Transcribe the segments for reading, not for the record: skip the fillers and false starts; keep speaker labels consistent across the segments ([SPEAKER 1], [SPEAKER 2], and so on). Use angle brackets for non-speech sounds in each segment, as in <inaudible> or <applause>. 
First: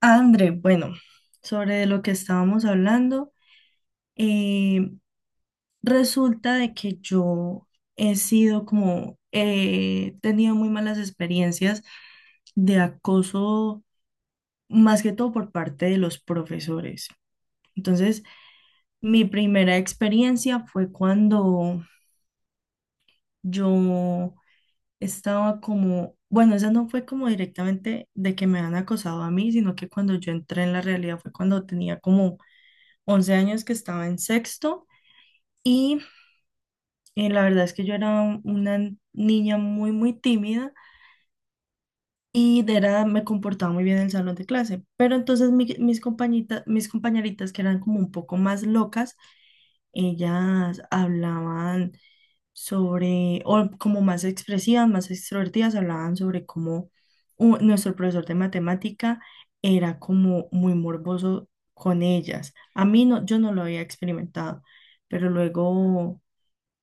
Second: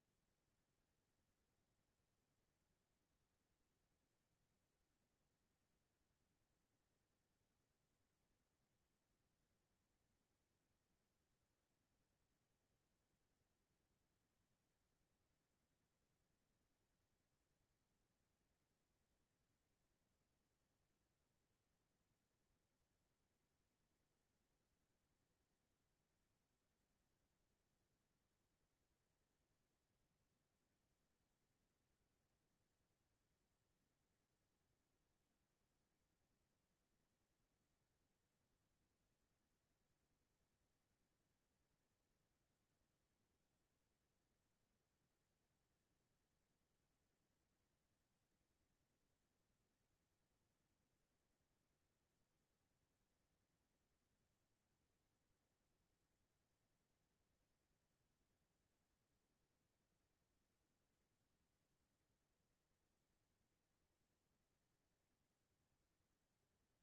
[SPEAKER 1] André, bueno, sobre lo que estábamos hablando, eh, resulta de que yo he tenido muy malas experiencias de acoso, más que todo por parte de los profesores. Entonces, mi primera experiencia fue cuando yo bueno, esa no fue como directamente de que me han acosado a mí, sino que cuando yo entré en la realidad fue cuando tenía como 11 años, que estaba en sexto. Y la verdad es que yo era una niña muy, muy tímida y me comportaba muy bien en el salón de clase, pero entonces mis compañeritas, que eran como un poco más locas, ellas hablaban sobre, o como más expresivas, más extrovertidas, hablaban sobre cómo nuestro profesor de matemática era como muy morboso con ellas. A mí no, yo no lo había experimentado, pero luego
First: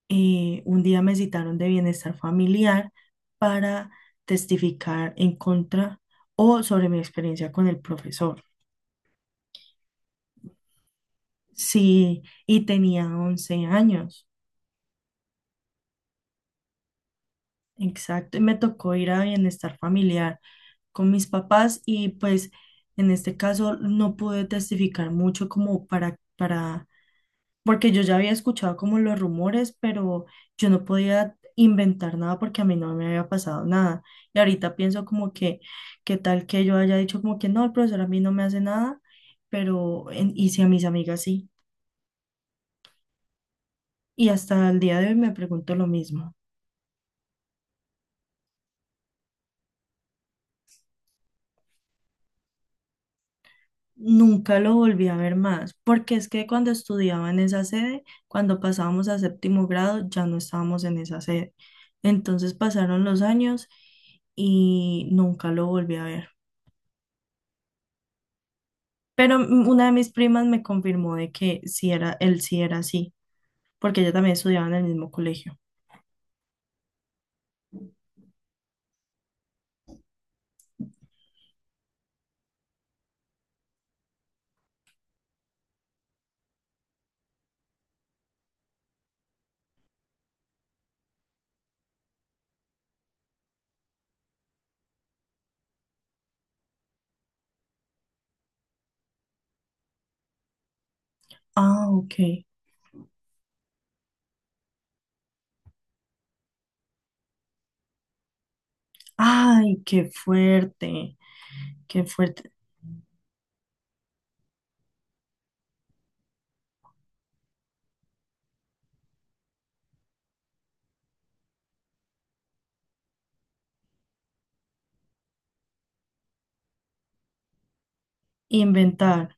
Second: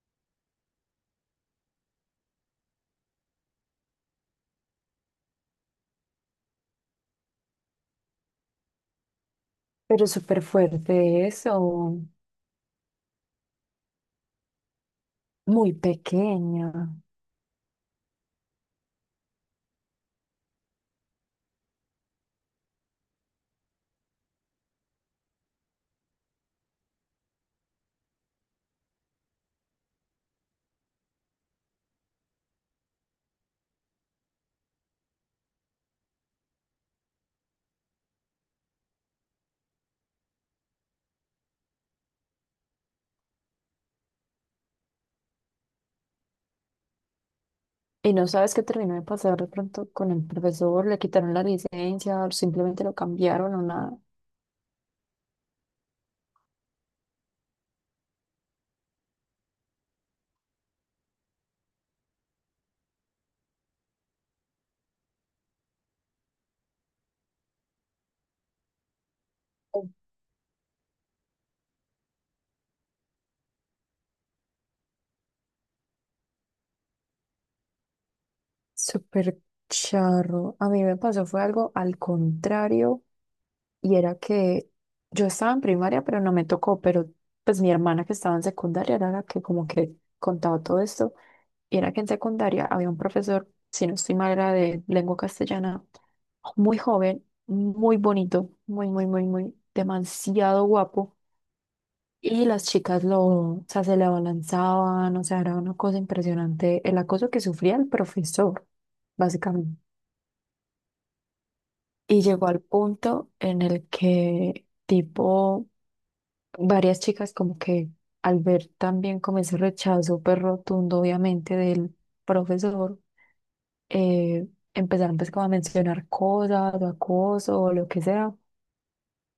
[SPEAKER 1] un día me citaron de bienestar familiar para testificar en contra o sobre mi experiencia con el profesor.
[SPEAKER 2] Pero súper fuerte eso,
[SPEAKER 1] Sí, y tenía 11 años.
[SPEAKER 2] muy pequeña.
[SPEAKER 1] Exacto, y me tocó ir a bienestar familiar con mis papás, y pues en este caso no pude testificar mucho como porque yo ya había escuchado como los rumores, pero yo no podía inventar nada porque a mí no me había pasado nada. Y ahorita pienso como que qué tal que yo haya dicho como que no, el profesor a mí no me hace nada, pero en- y si a mis amigas sí. Y hasta el día de hoy me pregunto lo mismo.
[SPEAKER 2] Y no sabes qué terminó de pasar de pronto con el profesor, le quitaron la licencia, o simplemente lo cambiaron o nada.
[SPEAKER 1] Nunca lo volví a ver más, porque es que cuando estudiaba en esa sede, cuando pasábamos a séptimo grado, ya no estábamos en esa sede. Entonces pasaron los años y nunca lo volví a ver. Pero una de mis primas me confirmó de que sí era, él sí era así, porque ella también estudiaba en el mismo colegio.
[SPEAKER 2] Súper charro. A mí me pasó fue algo al contrario y era que yo estaba en primaria, pero no me tocó, pero pues mi hermana que estaba en secundaria era la que como que contaba todo esto y era que en secundaria había un profesor, si no estoy mal, era de lengua castellana, muy joven, muy bonito, muy, muy, muy, muy, demasiado guapo.
[SPEAKER 1] Ah, ok.
[SPEAKER 2] Y las chicas lo, o sea, se le abalanzaban, o sea, era una cosa impresionante el acoso que sufría el profesor, básicamente.
[SPEAKER 1] Ay, qué fuerte, qué
[SPEAKER 2] Y llegó
[SPEAKER 1] fuerte.
[SPEAKER 2] al punto en el que, tipo, varias chicas como que al ver también como ese rechazo, pues rotundo, obviamente, del profesor, eh, empezaron pues como a mencionar cosas, o acoso, o lo que sea.
[SPEAKER 1] Inventar.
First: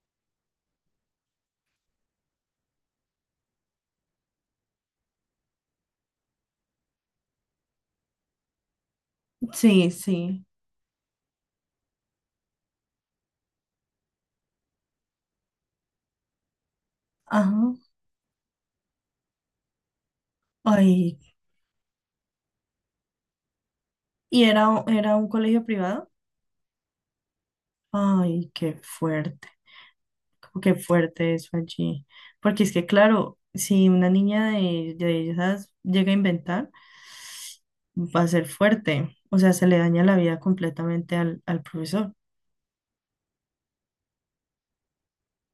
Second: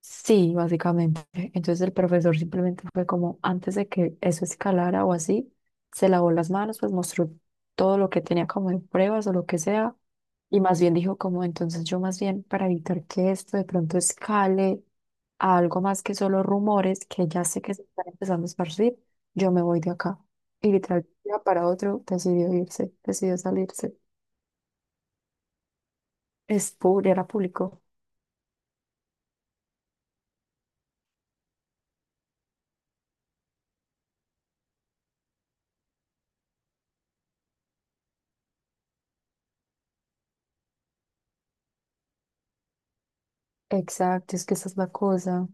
[SPEAKER 2] Sí, básicamente. Entonces el profesor simplemente fue como, antes de que eso escalara o así, se lavó las manos, pues mostró todo lo que tenía como de pruebas o lo que
[SPEAKER 1] Sí,
[SPEAKER 2] sea,
[SPEAKER 1] sí.
[SPEAKER 2] y más bien dijo como, entonces yo más bien para evitar que esto de pronto escale a algo más que solo rumores, que ya sé
[SPEAKER 1] Ajá.
[SPEAKER 2] que se están empezando a esparcir, yo me voy de acá. Y literal, de un
[SPEAKER 1] Ay.
[SPEAKER 2] día para otro decidió irse, decidió salirse.
[SPEAKER 1] ¿Y era, era un colegio privado?
[SPEAKER 2] Es público, era público.
[SPEAKER 1] Ay, qué fuerte, como qué fuerte eso allí. Porque es que, claro, si una niña de esas llega a inventar, va a ser fuerte. O sea, se le daña la vida completamente al, al profesor.
[SPEAKER 2] Exacto, es que esa es la cosa.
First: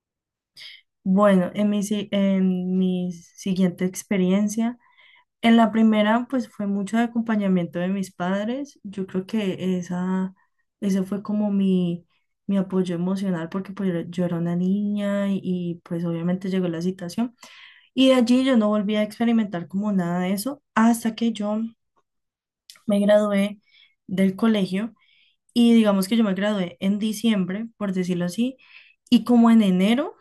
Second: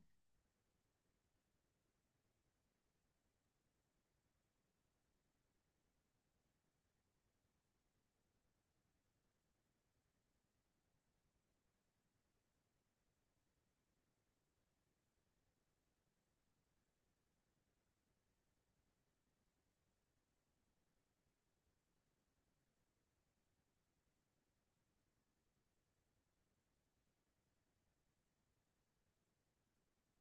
[SPEAKER 1] Bueno, en mi, si- en mi siguiente experiencia, en la primera, pues fue mucho de acompañamiento de mis padres. Yo creo que ese fue como mi apoyo emocional, porque pues yo era una niña pues obviamente llegó la situación. Y de allí yo no volví a experimentar como nada de eso hasta que yo me gradué del colegio. Y digamos que yo me gradué en diciembre, por decirlo así, y como en enero,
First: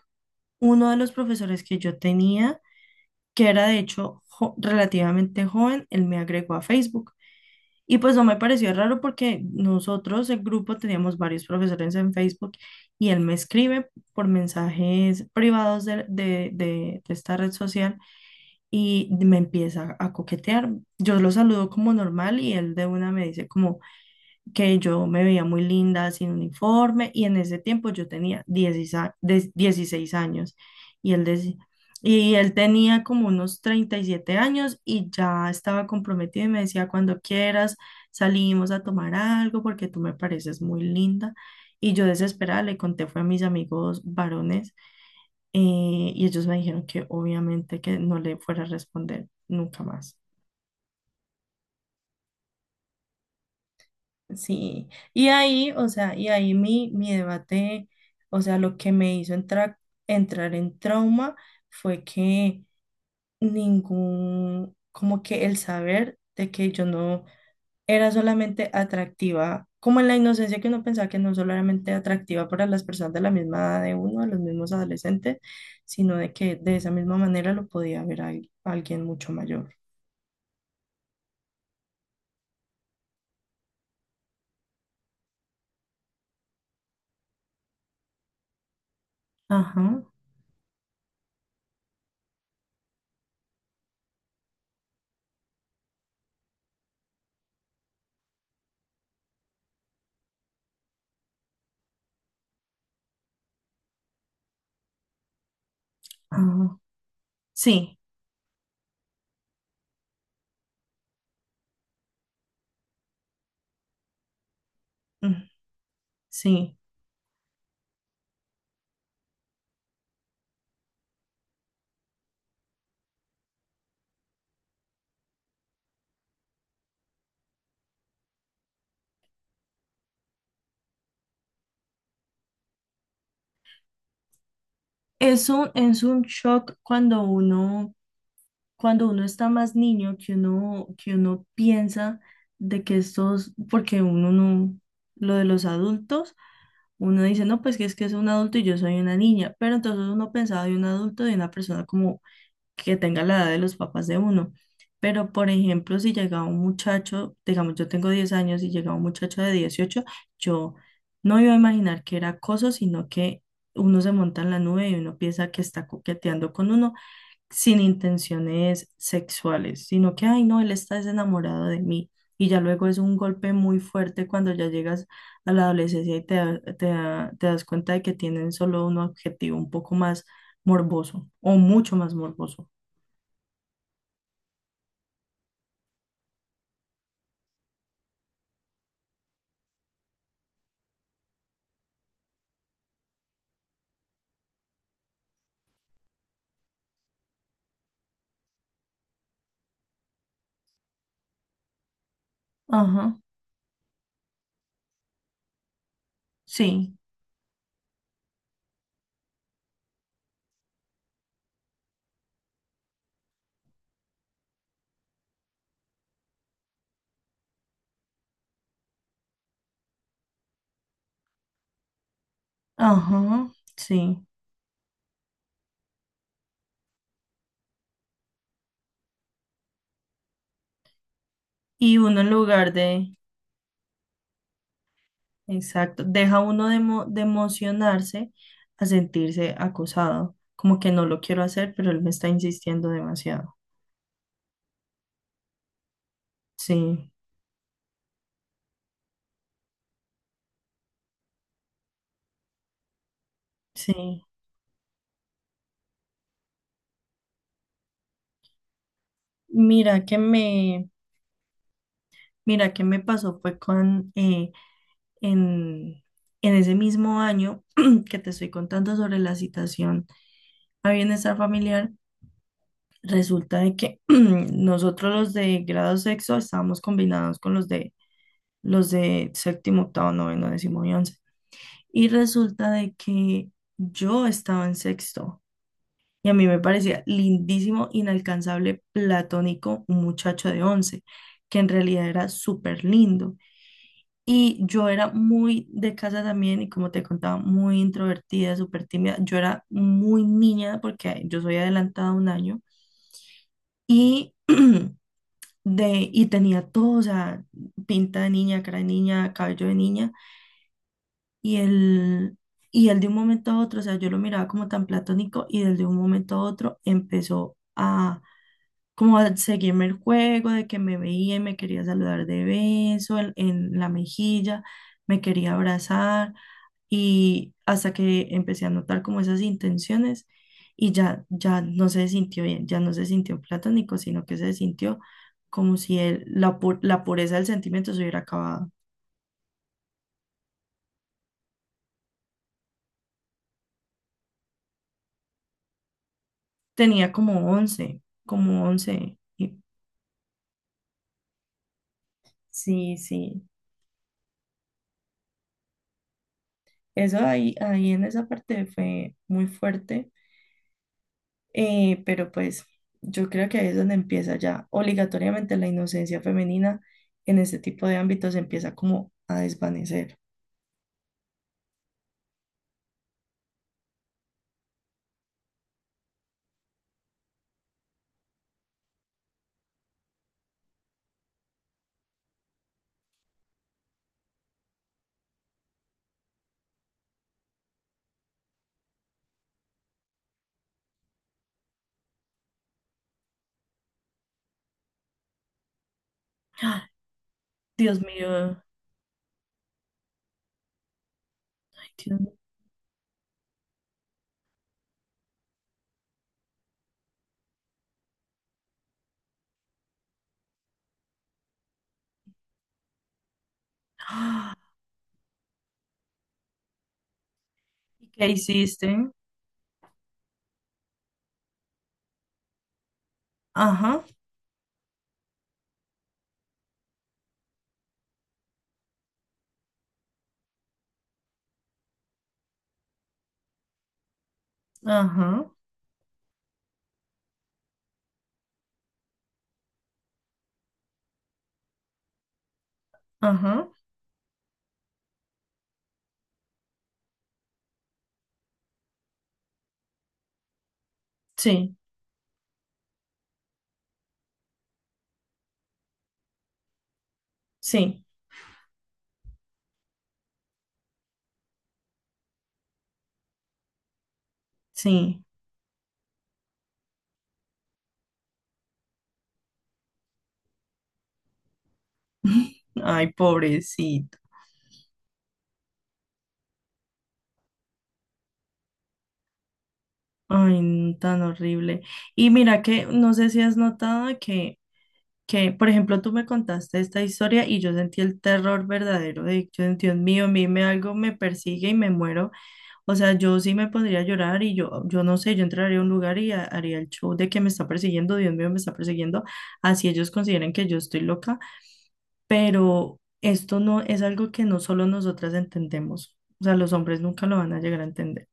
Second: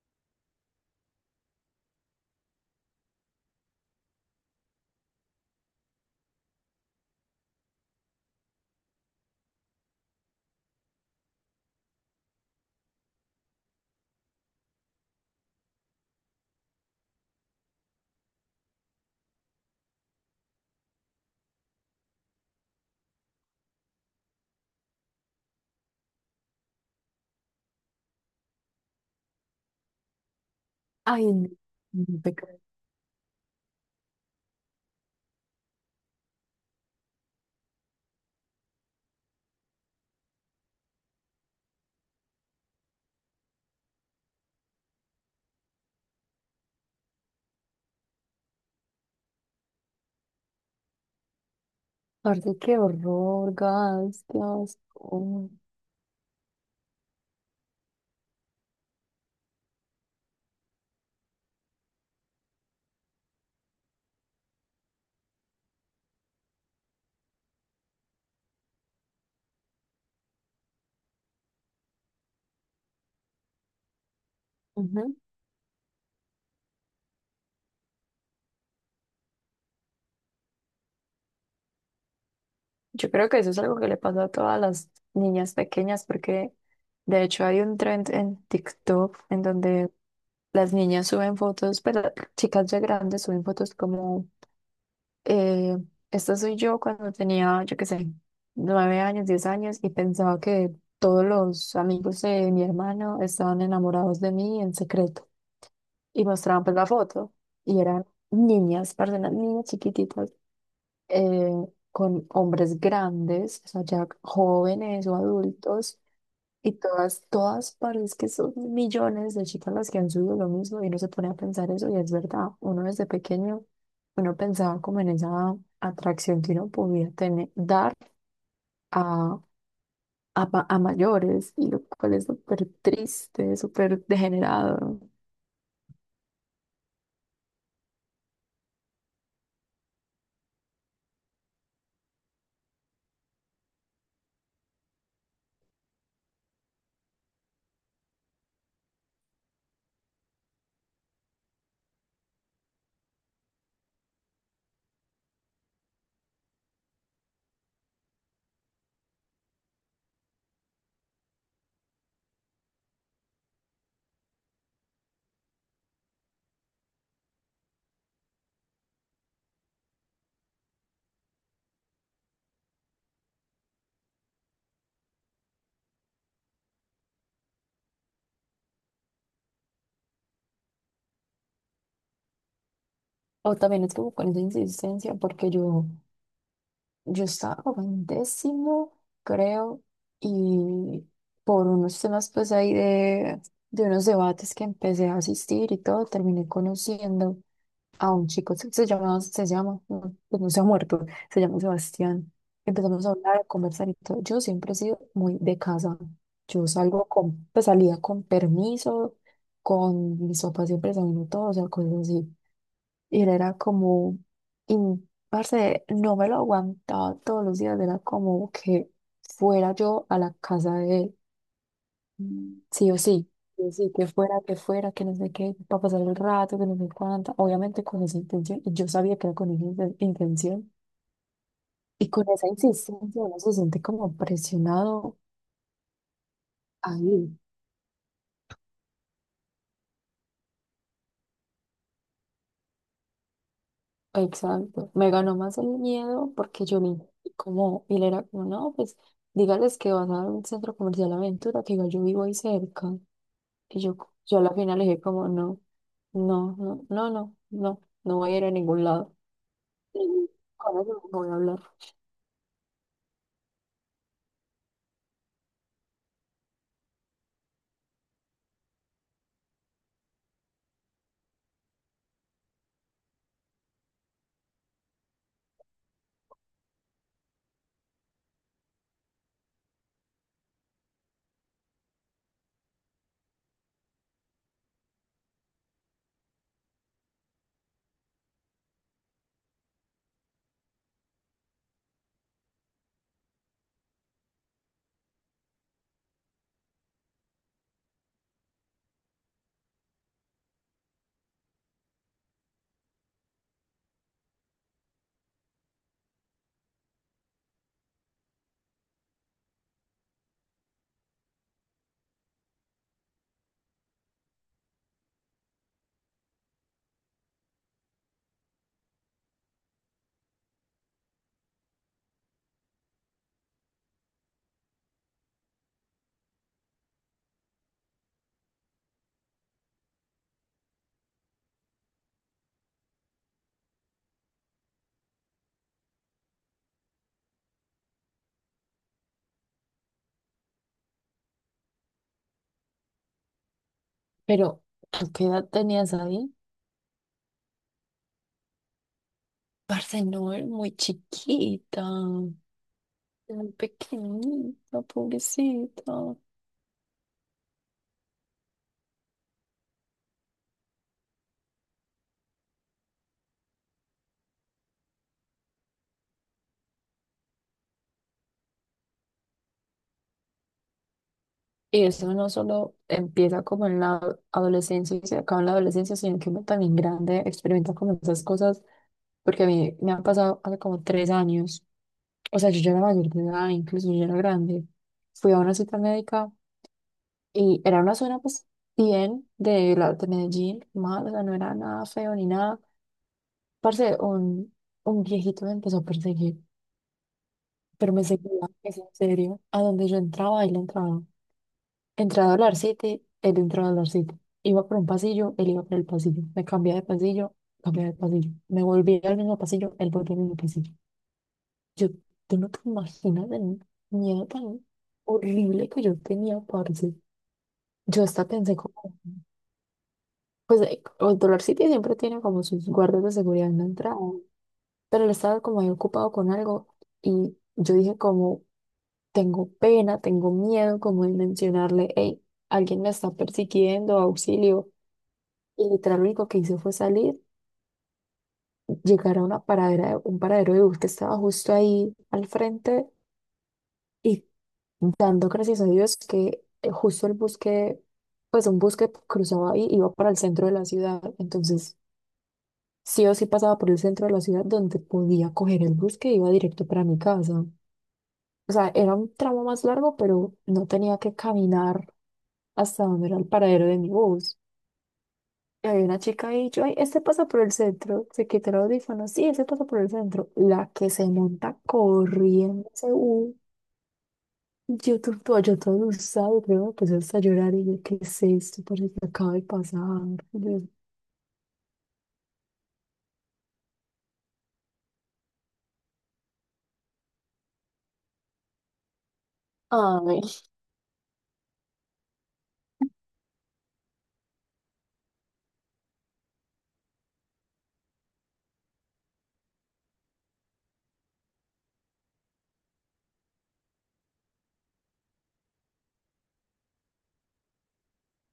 [SPEAKER 1] uno de los profesores que yo tenía, que era de hecho relativamente joven, él me agregó a Facebook. Y pues no me pareció raro, porque nosotros, el grupo, teníamos varios profesores en Facebook, y él me escribe por mensajes privados de esta red social y me empieza a coquetear. Yo lo saludo como normal, y él de una me dice como que yo me veía muy linda sin uniforme, y en ese tiempo yo tenía 16 años y él
[SPEAKER 2] Ay, no,
[SPEAKER 1] deci- Y él tenía como unos 37 años, y ya estaba comprometido, y me decía, cuando quieras salimos a tomar algo porque tú me pareces muy linda. Y yo desesperada le conté, fue a mis amigos varones, y ellos me dijeron que obviamente que no le fuera a responder nunca más.
[SPEAKER 2] aparte, qué horror, gas, qué
[SPEAKER 1] Sí, y
[SPEAKER 2] asco.
[SPEAKER 1] ahí, o sea, y ahí mi debate, o sea, lo que me hizo entrar en trauma fue que como que el saber de que yo no era solamente atractiva, como en la inocencia que uno pensaba, que no solamente atractiva para las personas de la misma edad de uno, de los mismos
[SPEAKER 2] Ujú.
[SPEAKER 1] adolescentes, sino de que de esa misma manera lo podía ver a alguien mucho mayor.
[SPEAKER 2] Yo creo que eso es algo que le pasa a todas las niñas pequeñas, porque de hecho hay un trend en TikTok en donde
[SPEAKER 1] Ajá,
[SPEAKER 2] las niñas suben fotos, pero chicas ya grandes suben fotos como, eh, esta soy yo cuando tenía, yo qué sé, nueve años, diez años, y pensaba que todos los amigos de mi hermano estaban enamorados de mí en secreto. Y mostraban pues
[SPEAKER 1] ajá.
[SPEAKER 2] la foto, y
[SPEAKER 1] Sí,
[SPEAKER 2] eran niñas, personas, niñas chiquititas eh, con hombres grandes, o sea, ya jóvenes o
[SPEAKER 1] mm,
[SPEAKER 2] adultos, y
[SPEAKER 1] sí.
[SPEAKER 2] todas, todas parece que son millones de chicas las que han subido lo mismo y uno se pone a pensar eso y es verdad, uno desde pequeño, uno pensaba como en esa atracción que uno podía tener, dar a, a mayores, y lo cual es súper triste, súper degenerado.
[SPEAKER 1] Es un shock cuando uno está más niño, que uno piensa de que estos, porque uno no, lo de los adultos, uno dice, no, pues que es un adulto y yo soy una niña, pero entonces uno pensaba de un adulto, de una persona como que tenga la edad de los papás de uno. Pero, por ejemplo, si llega un muchacho, digamos, yo tengo 10 años y llega un muchacho de 18, yo no iba a imaginar que era acoso, sino que uno se monta en la nube y uno piensa que está coqueteando con uno sin intenciones sexuales, sino que, ay, no, él está desenamorado de mí. Y ya luego es un golpe muy fuerte cuando ya llegas a la adolescencia y te das cuenta de que tienen solo un objetivo un poco más morboso o mucho más morboso.
[SPEAKER 2] O también es como con esa insistencia, porque yo estaba como en décimo, creo, y por unos temas pues ahí de unos debates que empecé a asistir y todo, terminé conociendo a un chico, se llama, se llama, no, pues no se ha muerto, se llama Sebastián. Empezamos a
[SPEAKER 1] Ajá,
[SPEAKER 2] hablar, a conversar y todo. Yo siempre he sido muy de casa. Yo
[SPEAKER 1] sí,
[SPEAKER 2] salgo con, pues salía con permiso, con mis papás siempre saliendo todo, o sea, cosas así. Y él era como, parce, no me lo aguantaba todos los días, era como que fuera yo a la casa de él, Mm. Sí o sí,
[SPEAKER 1] ajá,
[SPEAKER 2] sí o sí, que
[SPEAKER 1] sí.
[SPEAKER 2] fuera, que fuera, que no sé qué, para pasar el rato, que no sé cuánta, obviamente con esa intención, y yo sabía que era con esa intención,
[SPEAKER 1] Y
[SPEAKER 2] y
[SPEAKER 1] uno
[SPEAKER 2] con
[SPEAKER 1] en
[SPEAKER 2] esa
[SPEAKER 1] lugar de,
[SPEAKER 2] insistencia uno se siente como presionado
[SPEAKER 1] exacto, deja uno de, de
[SPEAKER 2] ahí.
[SPEAKER 1] emocionarse a sentirse acosado, como que no lo quiero hacer, pero él me está insistiendo demasiado.
[SPEAKER 2] Exacto, me ganó más el miedo porque yo vi
[SPEAKER 1] Sí,
[SPEAKER 2] como, y él era como, no, pues dígales que vas a un centro comercial Aventura, que igual yo vivo ahí cerca. Y yo,
[SPEAKER 1] sí.
[SPEAKER 2] yo a la final le dije como, no, no, no, no, no, no, no voy a ir a ningún lado.
[SPEAKER 1] Mira que
[SPEAKER 2] <laughs> Con
[SPEAKER 1] me,
[SPEAKER 2] eso no voy a hablar.
[SPEAKER 1] mira que me pasó fue con, en, en ese mismo año <clears throat> que te estoy contando sobre la citación a bienestar familiar. Resulta de que <clears throat> nosotros los de grado sexto estábamos combinados con los de séptimo, octavo, noveno, décimo y 11. Y resulta de que yo estaba en sexto, y a mí me parecía lindísimo, inalcanzable, platónico, un muchacho de 11, que en realidad era súper lindo. Y yo era muy de casa también, y como te contaba, muy introvertida, súper tímida. Yo era muy niña porque yo soy adelantada un año. Y <clears throat> y tenía todo, o sea, pinta de niña, cara de niña, cabello de niña. Y él, y él de un momento a otro, o sea, yo lo miraba como tan platónico, y él de un momento a otro empezó a como a seguirme el juego, de que me veía y me quería saludar de beso en la mejilla, me quería abrazar. Y hasta que empecé a notar como esas intenciones, y ya, ya no se sintió bien, ya no se sintió platónico, sino que se sintió como si la pureza del sentimiento se hubiera acabado.
[SPEAKER 2] Pero, ¿tú qué edad tenías ahí?
[SPEAKER 1] Tenía como once.
[SPEAKER 2] Parce, no, era muy chiquita,
[SPEAKER 1] Sí, sí,
[SPEAKER 2] muy pequeñita, pobrecita.
[SPEAKER 1] eso ahí, ahí en esa parte fue muy fuerte. Pero pues yo creo que ahí es donde empieza ya obligatoriamente la inocencia femenina, en ese tipo de ámbitos empieza como a desvanecer.
[SPEAKER 2] Y eso no solo empieza como en la adolescencia y se acaba en la adolescencia, sino que uno también grande experimenta como esas cosas, porque a mí me han pasado hace como tres años, o sea, yo ya era mayor de edad, incluso yo ya era grande, fui a una cita médica y era una zona pues bien de Medellín, mal, o sea, no era nada feo ni nada, parce, un viejito me empezó a perseguir, pero
[SPEAKER 1] Dios
[SPEAKER 2] me seguía,
[SPEAKER 1] mío,
[SPEAKER 2] es en serio, a donde yo entraba, él entraba.
[SPEAKER 1] ay, Dios
[SPEAKER 2] Entré a
[SPEAKER 1] mío.
[SPEAKER 2] Dollar City, él entró a Dollar City. Iba por un pasillo, él iba por el pasillo. Me cambié de pasillo, cambié de pasillo. Me volví al mismo pasillo, él volvió al mismo pasillo. Yo, tú no te imaginas el miedo
[SPEAKER 1] ¡Ah!
[SPEAKER 2] tan horrible que yo tenía, parce. Yo
[SPEAKER 1] ¿Y qué
[SPEAKER 2] hasta pensé
[SPEAKER 1] hiciste?
[SPEAKER 2] como, pues el Dollar City siempre tiene como sus guardas de seguridad en la entrada,
[SPEAKER 1] Ajá,
[SPEAKER 2] pero él estaba como ahí ocupado con algo y yo dije como, tengo pena, tengo miedo como de mencionarle, hey, alguien me está persiguiendo, auxilio.
[SPEAKER 1] ajá,
[SPEAKER 2] Y literal lo único que hice fue salir, llegar a una paradera, un paradero de bus que estaba justo ahí al frente
[SPEAKER 1] ajá.
[SPEAKER 2] y dando gracias a Dios que justo el bus que, pues un bus que cruzaba ahí iba para el centro de la ciudad.
[SPEAKER 1] Sí,
[SPEAKER 2] Entonces, sí o sí pasaba por el centro de la ciudad donde podía coger el bus que iba directo para mi casa.
[SPEAKER 1] sí,
[SPEAKER 2] O sea, era un tramo más largo, pero no tenía que caminar hasta donde era el paradero de mi bus.
[SPEAKER 1] sí.
[SPEAKER 2] Y había una chica ahí, yo, ay, este pasa por el centro, se quitó el audífono, sí, ese pasa por el centro, la que se monta corriendo, ese
[SPEAKER 1] Ay,
[SPEAKER 2] U,
[SPEAKER 1] pobrecito.
[SPEAKER 2] yo todo usado, creo, me puse hasta a llorar y yo, ¿qué es esto? Por que acaba de pasar. Y
[SPEAKER 1] Ay,
[SPEAKER 2] yo,
[SPEAKER 1] no, tan horrible. Y mira que no sé si has notado que, por ejemplo, tú me contaste esta historia y yo sentí el terror verdadero de, yo, Dios
[SPEAKER 2] ay,
[SPEAKER 1] mío, mime algo me persigue y me muero. O sea, yo sí me pondría a llorar, y yo no sé, yo entraría a un lugar y haría el show de que me está persiguiendo, Dios mío, me está persiguiendo, así ellos consideren que yo estoy loca, pero esto no es algo que no solo nosotras entendemos, o sea, los hombres nunca lo van a llegar a entender.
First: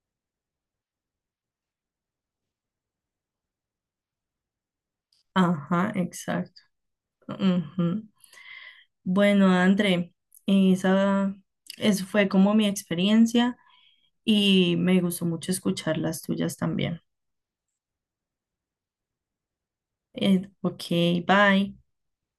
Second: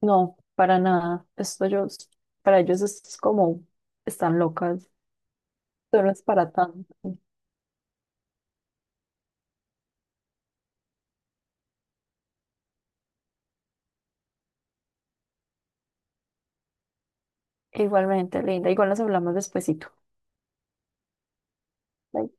[SPEAKER 2] no, para nada. Esto yo, para ellos es como, están locas.
[SPEAKER 1] Ajá,
[SPEAKER 2] Esto no es para
[SPEAKER 1] exacto.
[SPEAKER 2] tanto.
[SPEAKER 1] Ujú. Bueno, André, esa, eso fue como mi experiencia, y me gustó mucho escuchar las tuyas también.
[SPEAKER 2] Igualmente, linda. Igual nos hablamos despuesito.
[SPEAKER 1] Ok, bye.
[SPEAKER 2] Bye.